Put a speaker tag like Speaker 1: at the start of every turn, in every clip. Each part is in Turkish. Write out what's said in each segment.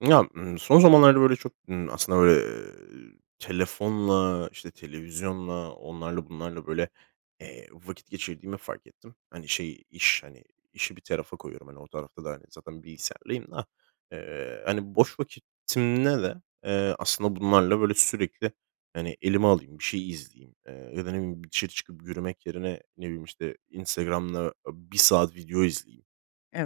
Speaker 1: Ya, ııı, son zamanlarda böyle çok, ıım, aslında böyle, eee, telefonla, işte, televizyonla, onlarla bunlarla böyle, eee, vakit geçirdiğimi fark ettim. Hani, şey, iş, hani, işi bir tarafa koyuyorum. Hani, o tarafta da, hani, zaten bilgisayardayım da. Eee, hani, boş vaktimde de, eee, aslında bunlarla böyle sürekli, hani, elime alayım, bir şey izleyeyim, eee, ya da ne bileyim, bir dışarı çıkıp yürümek yerine, ne bileyim, işte, Instagram'da 1 saat video izleyeyim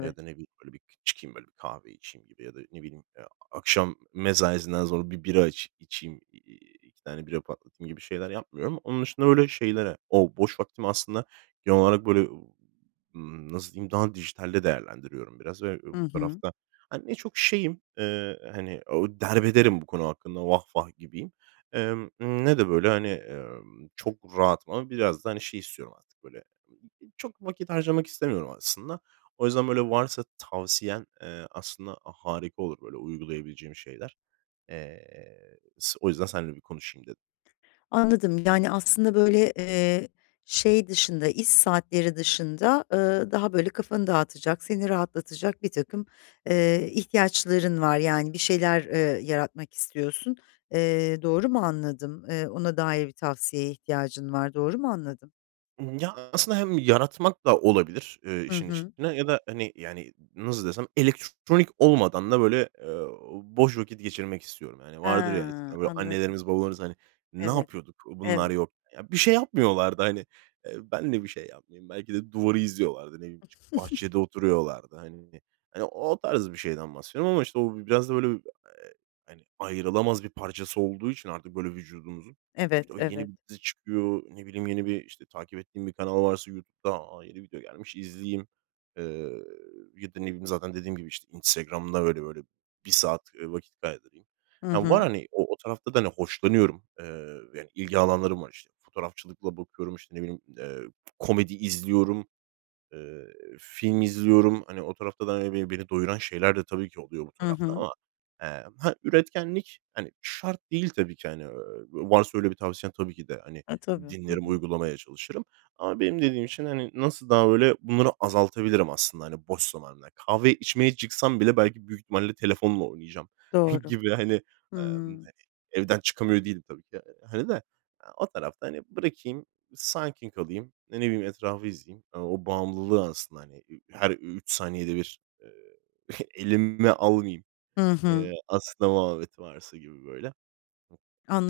Speaker 1: ya da ne bileyim, böyle bir çıkayım, böyle kahve içeyim gibi ya da ne bileyim, akşam mesaisinden sonra 1 bira içi içeyim, eee, 2 tane bira patlatayım gibi şeyler yapmıyorum. Onun dışında öyle şeylere o boş vaktim aslında genel olarak böyle, ımm, nasıl diyeyim, daha dijitalde değerlendiriyorum biraz ve
Speaker 2: Hı
Speaker 1: bu
Speaker 2: hı.
Speaker 1: tarafta, hani, ne çok şeyim, eee, hani, ooo, derbederim bu konu hakkında, vah vah, gibiyim, eee, ımm, ne de böyle, hani, ımm, çok rahatım ama biraz da, hani, şey istiyorum artık böyle. [unintelligible] Çok vakit harcamak istemiyorum aslında. O yüzden böyle varsa tavsiyen, eee, aslında harika olur böyle uygulayabileceğim şeyler. Eee, s o yüzden seninle bir konuşayım dedim.
Speaker 2: Anladım, yani, aslında böyle, eee, şey dışında, iş saatleri dışında, ııı, daha böyle kafanı dağıtacak, seni rahatlatacak birtakım, eee, ihtiyaçların var. Yani, bir şeyler, eee, yaratmak istiyorsun. Eee, doğru mu anladım? Eee, ona dair bir tavsiyeye ihtiyacın var. Doğru mu anladım?
Speaker 1: Imm, ya, aslında hem yaratmak da olabilir, eee,
Speaker 2: Hı
Speaker 1: işin
Speaker 2: hı.
Speaker 1: içinde ya da, hani, yani, nasıl desem, elektronik olmadan da böyle, eee, boş vakit geçirmek istiyorum. Hani, vardır ya,
Speaker 2: Ha,
Speaker 1: eskiden böyle
Speaker 2: anladım.
Speaker 1: annelerimiz babalarımız, hani, ne
Speaker 2: Evet,
Speaker 1: yapıyorduk bunlar
Speaker 2: evet.
Speaker 1: yok. Ya, bir şey yapmıyorlardı, hani, eee, ben de bir şey yapmayayım. Belki de duvarı izliyorlardı, ne bileyim, çıkıp bahçede oturuyorlardı. Hani, hani, o tarz bir şeyden bahsediyorum ama, işte, o biraz da böyle, eee, hani, ayrılamaz bir parçası olduğu için artık böyle vücudumuzun, işte,
Speaker 2: Evet,
Speaker 1: o yeni
Speaker 2: evet.
Speaker 1: bir dizi çıkıyor, ne bileyim, yeni bir, işte, takip ettiğim bir kanal varsa YouTube'da, a, yeni video gelmiş, izleyeyim. Eee, ya da ne bileyim, zaten dediğim gibi, işte, Instagram'da böyle böyle 1 saat, eee, vakit kaydırayım.
Speaker 2: Hı
Speaker 1: Eee, var,
Speaker 2: hı.
Speaker 1: hani, o o tarafta da hoşlanıyorum, eee, yani, ilgi alanlarım var, işte. Fotoğrafçılıkla bakıyorum, işte, ne bileyim, eee, komedi izliyorum, eee, film izliyorum. Hani, o tarafta da, hani, be beni doyuran şeyler de tabii ki oluyor bu
Speaker 2: Hı
Speaker 1: tarafta
Speaker 2: hı.
Speaker 1: ama, eee, he, üretkenlik, hani, şart değil tabii ki, hani. Eee, varsa öyle bir tavsiyen tabii ki de, hani,
Speaker 2: E, tabii, hı
Speaker 1: dinlerim,
Speaker 2: hı.
Speaker 1: uygulamaya çalışırım ama benim dediğim için, hani, nasıl daha öyle bunları azaltabilirim aslında, hani, boş zamanımda kahve içmeye çıksam bile belki büyük ihtimalle telefonla oynayacağım
Speaker 2: Doğru.
Speaker 1: gibi, hani,
Speaker 2: Hıı.
Speaker 1: emm, hani, evden çıkamıyor değilim tabii ki. Hani de o tarafta, hani, bırakayım, sakin kalayım, ya, ne bileyim, etrafı izleyeyim, hani, o bağımlılığı aslında, hani, i her 3 saniyede bir, eee, elime almayayım,
Speaker 2: Hı hı.
Speaker 1: eee, aslında muhabbeti varsa gibi böyle.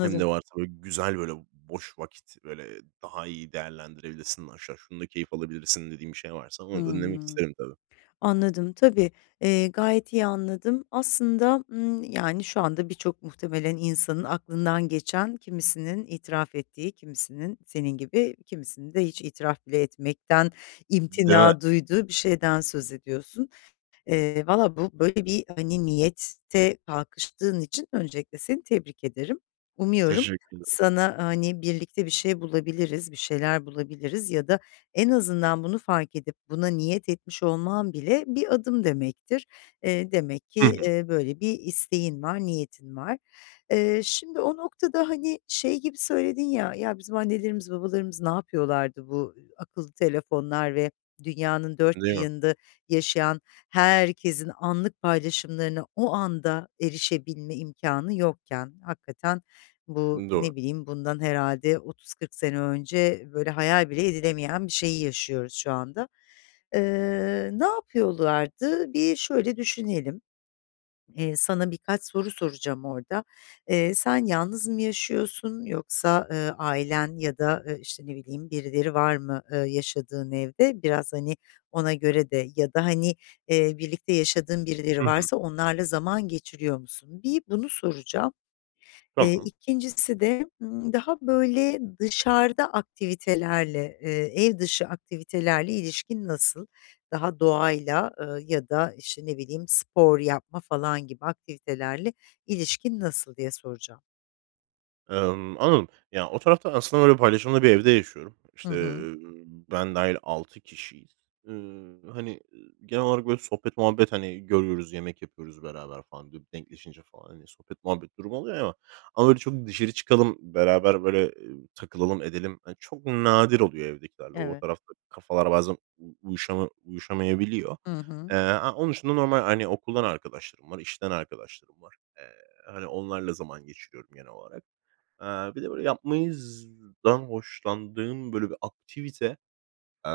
Speaker 1: Hem de varsa bö güzel böyle boş vakit, böyle daha iyi değerlendirebilirsin aşağı, şunu da keyif alabilirsin dediğin bir şey varsa onu dinlemek
Speaker 2: Hımm,
Speaker 1: isterim tabii.
Speaker 2: anladım, tabii, eee, gayet iyi anladım. Aslında, ımm, yani, şu anda birçok muhtemelen insanın aklından geçen, kimisinin itiraf ettiği, kimisinin senin gibi, kimisinin de hiç itiraf bile etmekten
Speaker 1: Değil mi?
Speaker 2: imtina duyduğu bir şeyden söz ediyorsun. Eee, vallahi bu böyle bir, hani, niyete kalkıştığın için öncelikle seni tebrik ederim. Umuyorum,
Speaker 1: Teşekkür ederim.
Speaker 2: sana, hani, birlikte bir şey bulabiliriz, bir şeyler bulabiliriz ya da en azından bunu fark edip buna niyet etmiş olman bile bir adım demektir. Eee, demek ki,
Speaker 1: Hı hı.
Speaker 2: eee, böyle bir isteğin var, niyetin var. Eee, şimdi o noktada, hani, şey gibi söyledin ya, “Ya, bizim annelerimiz babalarımız ne yapıyorlardı bu akıllı telefonlar ve dünyanın dört bir
Speaker 1: Değil mi?
Speaker 2: yanında yaşayan herkesin anlık paylaşımlarına o anda erişebilme imkânı yokken?” Hakikaten bu,
Speaker 1: Doğru.
Speaker 2: ne bileyim, bundan herhâlde 30-40 sene önce böyle hayal bile edilemeyen bir şeyi yaşıyoruz şu anda. Eee, ne yapıyorlardı? Bir şöyle düşünelim. Eee, sana birkaç soru soracağım orada. Eee, sen yalnız mı yaşıyorsun yoksa, eee, ailen ya da, ııı, işte, ne bileyim, birileri var mı, eee, yaşadığın evde? Biraz, hani, ona göre de ya da, hani, eee, birlikte yaşadığın
Speaker 1: Hı
Speaker 2: birileri
Speaker 1: hı.
Speaker 2: varsa onlarla zaman geçiriyor musun? Bir bunu soracağım. Eee,
Speaker 1: Tamam.
Speaker 2: 2'ncisi de, ımm, daha böyle dışarıda aktivitelerle, eee, ev dışı aktivitelerle ilişkin nasıl? Daha doğayla, ııı, ya da, işte, ne bileyim, spor yapma falan gibi aktivitelerle ilişkin nasıl, diye soracağım.
Speaker 1: Emm, anladım. Yani, o tarafta aslında böyle paylaşımlı bir evde yaşıyorum.
Speaker 2: Hı
Speaker 1: İşte,
Speaker 2: hı.
Speaker 1: ııı, ben dâhil 6 kişiyiz. Iıı, hani, ııı, genel olarak böyle sohbet muhabbet, hani, görüyoruz, yemek yapıyoruz beraber falan dü denkleşince falan, hani, sohbet muhabbet durumu oluyor ama ama böyle çok dışarı çıkalım, beraber böyle, ııı, takılalım edelim hani, çok nadir oluyor evdekilerle. O o
Speaker 2: Evet.
Speaker 1: tarafta kafalar bazen u uyuşama uyuşamayabiliyor.
Speaker 2: Hı hı.
Speaker 1: Eee, a onun dışında normal, hani, okuldan arkadaşlarım var, işten arkadaşlarım var. Eee, hani, onlarla zaman geçiriyorum genel olarak. Eee, bir de böyle yapmayızdan hoşlandığım böyle bir aktivite, eee,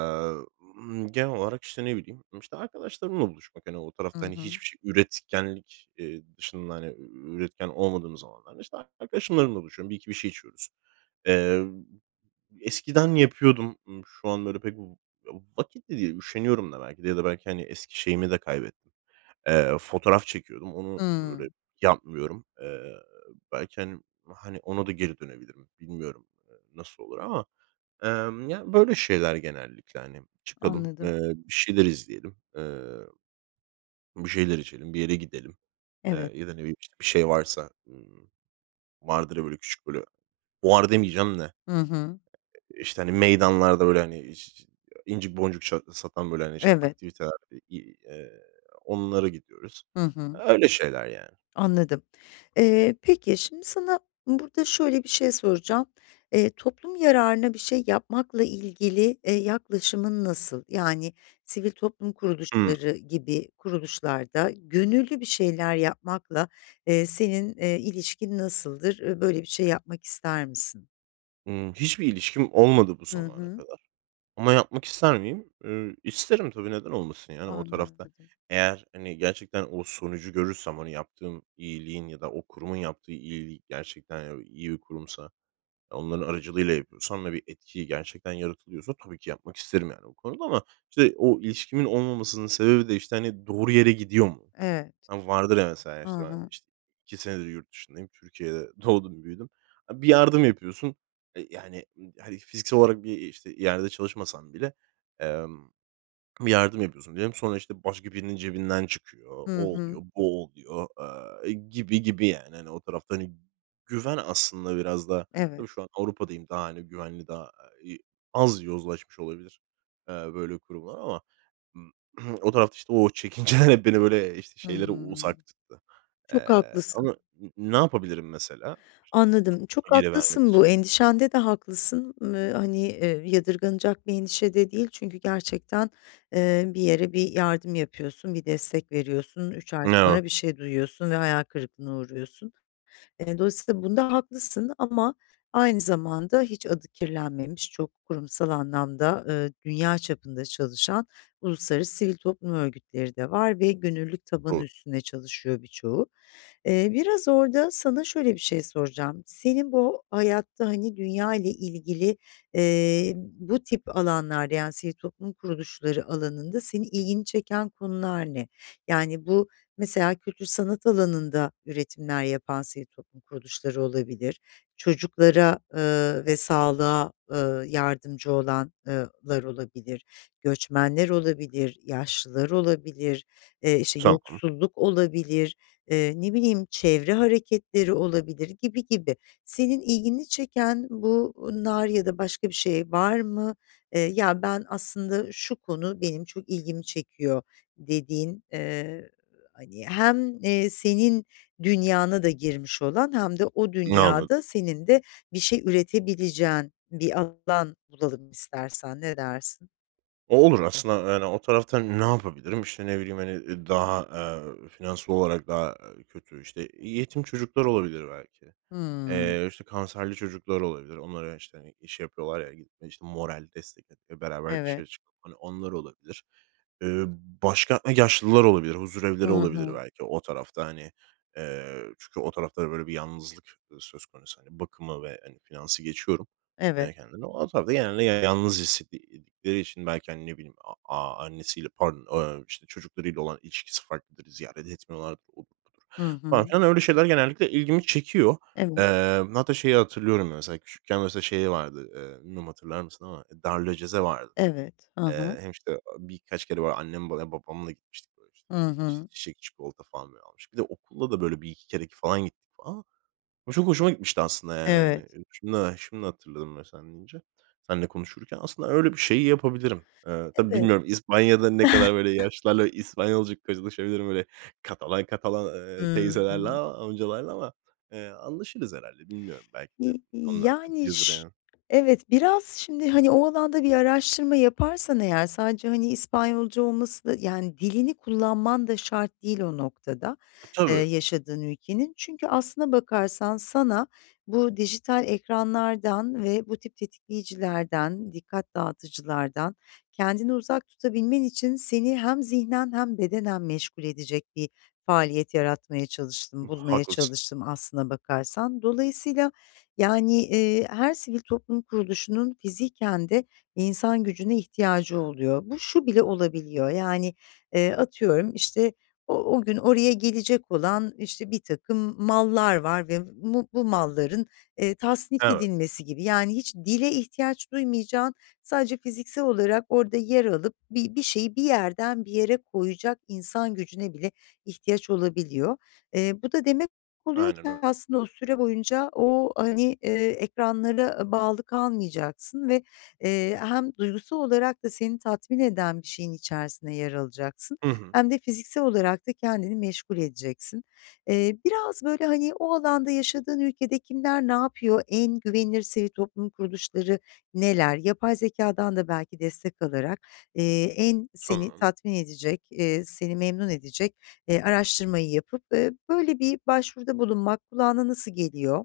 Speaker 1: ımm, genel olarak işte, ne bileyim, işte, arkadaşlarımla buluşmak, hani, o
Speaker 2: Hı
Speaker 1: tarafta, hani,
Speaker 2: hı.
Speaker 1: hiçbir şey üretkenlik, ııı, dışında, hani, üretken olmadığımız zamanlarda işte arkadaşlarımla buluşuyorum, 1-2 bir şey içiyoruz. Eee, eskiden yapıyordum, ııı, şu an böyle pek v ı vakit de değil üşeniyorum da belki de ya da belki, hani, eski şeyimi de kaybettim. Eee, fotoğraf çekiyordum, onu böyle
Speaker 2: Hımm.
Speaker 1: yapmıyorum. Eee, belki, hani hani, ona da geri dönebilirim bilmiyorum, eee, nasıl olur ama, emm, ya, böyle şeyler genellikle, hani, çıkalım,
Speaker 2: Anladım.
Speaker 1: ııı, bir şeyler izleyelim, ııı bir şeyler içelim, bir yere gidelim, eee,
Speaker 2: Evet.
Speaker 1: ya da, ne bileyim, işte, bir şey varsa, ımm, vardır ya böyle küçük böyle fuar demeyeceğim de e
Speaker 2: Hı hı.
Speaker 1: e işte, hani, meydanlarda böyle, hani, iş incik boncuk çat satan böyle, hani, işte
Speaker 2: Evet.
Speaker 1: aktiviteler, ı i eee, onlara gidiyoruz.
Speaker 2: Hı hı.
Speaker 1: Öyle şeyler yani.
Speaker 2: Anladım, eee, peki, şimdi sana burada şöyle bir şey soracağım. Eee, toplum yararına bir şey yapmakla ilgili, eee, yaklaşımın nasıl? Yani sivil toplum
Speaker 1: Hımm.
Speaker 2: kuruluşları gibi kuruluşlarda gönüllü bir şeyler yapmakla, eee, senin, eee, ilişkin nasıldır, ııı, böyle bir şey yapmak ister misin?
Speaker 1: Hımm. Hiçbir ilişkim olmadı bu
Speaker 2: Hı
Speaker 1: zamana
Speaker 2: hı.
Speaker 1: kadar ama yapmak ister miyim? Iıı, isterim tabi. Neden olmasın yani o tarafta.
Speaker 2: Anladım.
Speaker 1: Eğer hani gerçekten o sonucu görürsem, hani, yaptığım iyiliğin ya da o kurumun yaptığı iyiliğin gerçekten iyi bir kurumsa, onların aracılığıyla yapıyorsam ve bir etki gerçekten yaratılıyorsa tabii ki yapmak isterim yani o konuda. Ama işte o ilişkimin olmamasının sebebi de, işte, hani, doğru yere gidiyor mu?
Speaker 2: Evet.
Speaker 1: Hani vardır ya mesela,
Speaker 2: Hı
Speaker 1: işte, ben,
Speaker 2: hı.
Speaker 1: işte, 2 senedir yurt dışındayım. Türkiye'de, doğdum büyüdüm. Bir yardım yapıyorsun, e, yani, ııı, hani fiziksel olarak bir işte yerde çalışmasan bile, emm, bir yardım yapıyorsun diyelim. Sonra, işte, başka birinin cebinden çıkıyor,
Speaker 2: Hı
Speaker 1: o oluyor,
Speaker 2: hı.
Speaker 1: bu oluyor, aaa, gibi gibi yani. Hani, o tarafta hani, güven aslında biraz da.
Speaker 2: Evet.
Speaker 1: Tabii şu an, Avrupa'dayım daha hani güvenli daha i az yozlaşmış olabilir, eee, böyle kurumlar ama, ımm, o tarafta, işte, o çekinceler beni böyle, işte,
Speaker 2: Hı
Speaker 1: şeylere
Speaker 2: hı.
Speaker 1: uzak tuttu.
Speaker 2: Çok
Speaker 1: Eee,
Speaker 2: haklısın.
Speaker 1: ama n ne yapabilirim mesela? İşte,
Speaker 2: Anladım,
Speaker 1: [unintelligible]
Speaker 2: çok
Speaker 1: bir yere vermek
Speaker 2: haklısın
Speaker 1: için?
Speaker 2: bu endişende de haklısın, ııı, hani, eee, yadırganacak bir endişe de değil, çünkü gerçekten, eee, bir yere bir yardım yapıyorsun, bir destek veriyorsun, 3 ay
Speaker 1: Ne o?
Speaker 2: sonra bir şey duyuyorsun ve hayal kırıklığına uğruyorsun. E, dolayısıyla bunda haklısın ama aynı zamanda, hiç adı kirlenmemiş, çok kurumsal anlamda, ııı, dünya çapında çalışan uluslararası sivil toplum örgütleri de var ve gönüllülük tabanı
Speaker 1: Do
Speaker 2: üstünde çalışıyor birçoğu. Eee, biraz orada, sana şöyle bir şey soracağım: Senin bu hayatta, hani, dünya ile ilgili, eee, bu tip alanlarda, yani sivil toplum kuruluşları alanında, senin ilgini çeken konular ne? Yani bu, mesela kültür sanat alanında üretimler yapan sivil toplum kuruluşları olabilir, çocuklara, ııı, ve sağlığa, ııı, yardımcı olan ııı, lar olabilir, göçmenler olabilir, yaşlılar olabilir, eee, işte,
Speaker 1: Tamam.
Speaker 2: yoksulluk olabilir, eee, ne bileyim çevre hareketleri olabilir gibi gibi. Senin ilgini çeken bunlar ya da başka bir şey var mı? Eee, ya, ben aslında şu konu benim çok ilgimi çekiyor dediğin, eee, hani, hem, eee, senin dünyana da girmiş olan hem de o
Speaker 1: N anladım.
Speaker 2: dünyada senin de bir şey üretebileceğin bir alan bulalım istersen, ne dersin?
Speaker 1: O olur aslında, yani, o tarafta ne yapabilirim? İşte, ne bileyim, hani, ııı, daha, eee, finansal olarak daha, eee, kötü, işte, yetim çocuklar olabilir belki.
Speaker 2: Hımm.
Speaker 1: Eee, işte, kanserli çocuklar olabilir. Onlara, işte, hani, iş yapıyorlar ya, gittiğimde, işte, moral, destek [unintelligible] beraber dışarı
Speaker 2: Evet.
Speaker 1: çıkıp, hani, onlar olabilir. Eee, başka, e, yaşlılar olabilir,
Speaker 2: I
Speaker 1: huzurevleri olabilir
Speaker 2: hı.
Speaker 1: belki o tarafta, hani, eee, çünkü o tarafta da böyle bir yalnızlık, ııı, söz konusu, hani. Bakımı ve, hani, finansı geçiyorum.
Speaker 2: Evet.
Speaker 1: [unintelligible] ama tabii, genelde yalnız hissetti eee, ettikleri için belki, hani, ne bileyim, a a annesiyle pardon, ımm, işte, çocuklarıyla olan ilişkisi farklıdır, ziyaret etmiyorlardır, odur, budur.
Speaker 2: Hı
Speaker 1: Falan
Speaker 2: hı.
Speaker 1: filan, öyle şeyler genellikle ilgimi çekiyor.
Speaker 2: Evet.
Speaker 1: Eee, hatta şeyi hatırlıyorum, mesela küçükken mesela şey vardı, eee, bilmiyorum hatırlar mısın ama darülaceze vardı.
Speaker 2: Evet, hı
Speaker 1: Eee,
Speaker 2: hı.
Speaker 1: hem, işte, aaa, birkaç kere, böyle, annem veya babamla gitmiştik böyle işte,
Speaker 2: Hı
Speaker 1: iii, işte,
Speaker 2: hı.
Speaker 1: çiçek, çikolata falan, böyle, almıştık. Bir de okulla da, böyle, 1-2 kere k falan gittik falan. O çok hoşuma gitmişti aslında, yani, hani.
Speaker 2: Evet.
Speaker 1: Şimdi ha şimdi hatırladım bö sen deyince, seninle konuşurken. Aslında öyle bir şeyi yapabilirim. Eee, tabii
Speaker 2: Evet.
Speaker 1: bilmiyorum, İspanya'da ne kadar, böyle, yaşlılarla İspanyolca konuşabilirim böyle Katalan Katalan, eee, teyzelerle,
Speaker 2: Hımm.
Speaker 1: aaa, amcalarla ama, eee, anlaşırız herhâlde bilmiyorum, belki de
Speaker 2: İ y
Speaker 1: onlar da
Speaker 2: yani,
Speaker 1: biliyordur,
Speaker 2: ş
Speaker 1: yani.
Speaker 2: Evet, biraz şimdi, hani, o alanda bir araştırma yaparsan eğer sadece, hani, İspanyolca olmasına yani dilini kullanman da şart değil o noktada, eee,
Speaker 1: Tabii.
Speaker 2: yaşadığın ülkenin. Çünkü aslına bakarsan sana bu dijital ekranlardan ve bu tip tetikleyicilerden, dikkat dağıtıcılardan kendini uzak tutabilmen için, seni hem zihnen hem bedenen meşgul edecek bir faaliyet yaratmaya
Speaker 1: U
Speaker 2: çalıştım, bulmaya
Speaker 1: haklısın.
Speaker 2: çalıştım aslına bakarsan. Dolayısıyla, yani, eee, her sivil toplum kuruluşunun fiziken de insan gücüne ihtiyacı oluyor. Bu şu bile olabiliyor yani, eee, atıyorum, işte, o o gün oraya gelecek olan, işte, birtakım mallar var ve b bu bu malların, eee, tasnif
Speaker 1: Evet.
Speaker 2: edilmesi gibi. Yani hiç dile ihtiyaç duymayacağın, sadece fiziksel olarak orada yer alıp bi bir şeyi bir yerden bir yere koyacak insan gücüne bile ihtiyaç olabiliyor. Eee, bu da demek oluyor
Speaker 1: Aynen
Speaker 2: ki
Speaker 1: öyle.
Speaker 2: aslında o süre boyunca o, hani, eee, ekranlara bağlı kalmayacaksın ve, eee, hem duygusal olarak da seni tatmin eden bir şeyin içerisinde yer alacaksın
Speaker 1: Hı hı.
Speaker 2: hem de fiziksel olarak da kendini meşgul edeceksin. Eee, biraz, böyle, hani, o alanda yaşadığın ülkede kimler ne yapıyor? En güvenilir sivil toplum kuruluşları neler? Yapay zekâdan da belki destek alarak, eee, en seni
Speaker 1: Tamam.
Speaker 2: tatmin edecek, eee, seni memnun edecek, eee, araştırmayı yapıp, eee, böyle bir başvuruda bulunmak kulağına nasıl geliyor?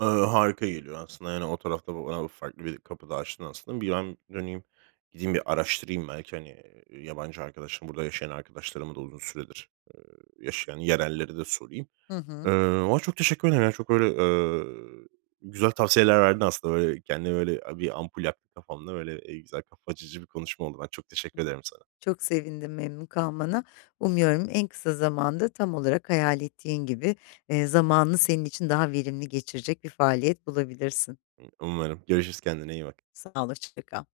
Speaker 1: Iıı, harika geliyor aslında, yani, o tarafta bayağı farklı bir kapı da açtın aslında. Bir ben, hani, gideyim bir araştırayım belki, hani, eee, yabancı arkadaşım, burada yaşayan arkadaşlarımı da uzun süredir, eee, yaşayan yerellere de sorayım,
Speaker 2: Hı
Speaker 1: eee,
Speaker 2: hı.
Speaker 1: ama çok teşekkür ederim. Yani, çok böyle, eee, güzel tavsiyeler verdin aslında böyle kendimde, böyle, eee, bir ampul yaktı kafamda. Böyle, eee, güzel kafa açıcı bir konuşma oldu. Ben çok teşekkür ederim sana.
Speaker 2: Çok sevindim memnun kalmana. Umuyorum en kısa zamanda tam olarak hayal ettiğin gibi, eee, zamanını senin için daha verimli geçirecek bir faaliyet bulabilirsin.
Speaker 1: Imm, umarım. Görüşürüz, kendine iyi bak.
Speaker 2: Sağol, hoşçakal.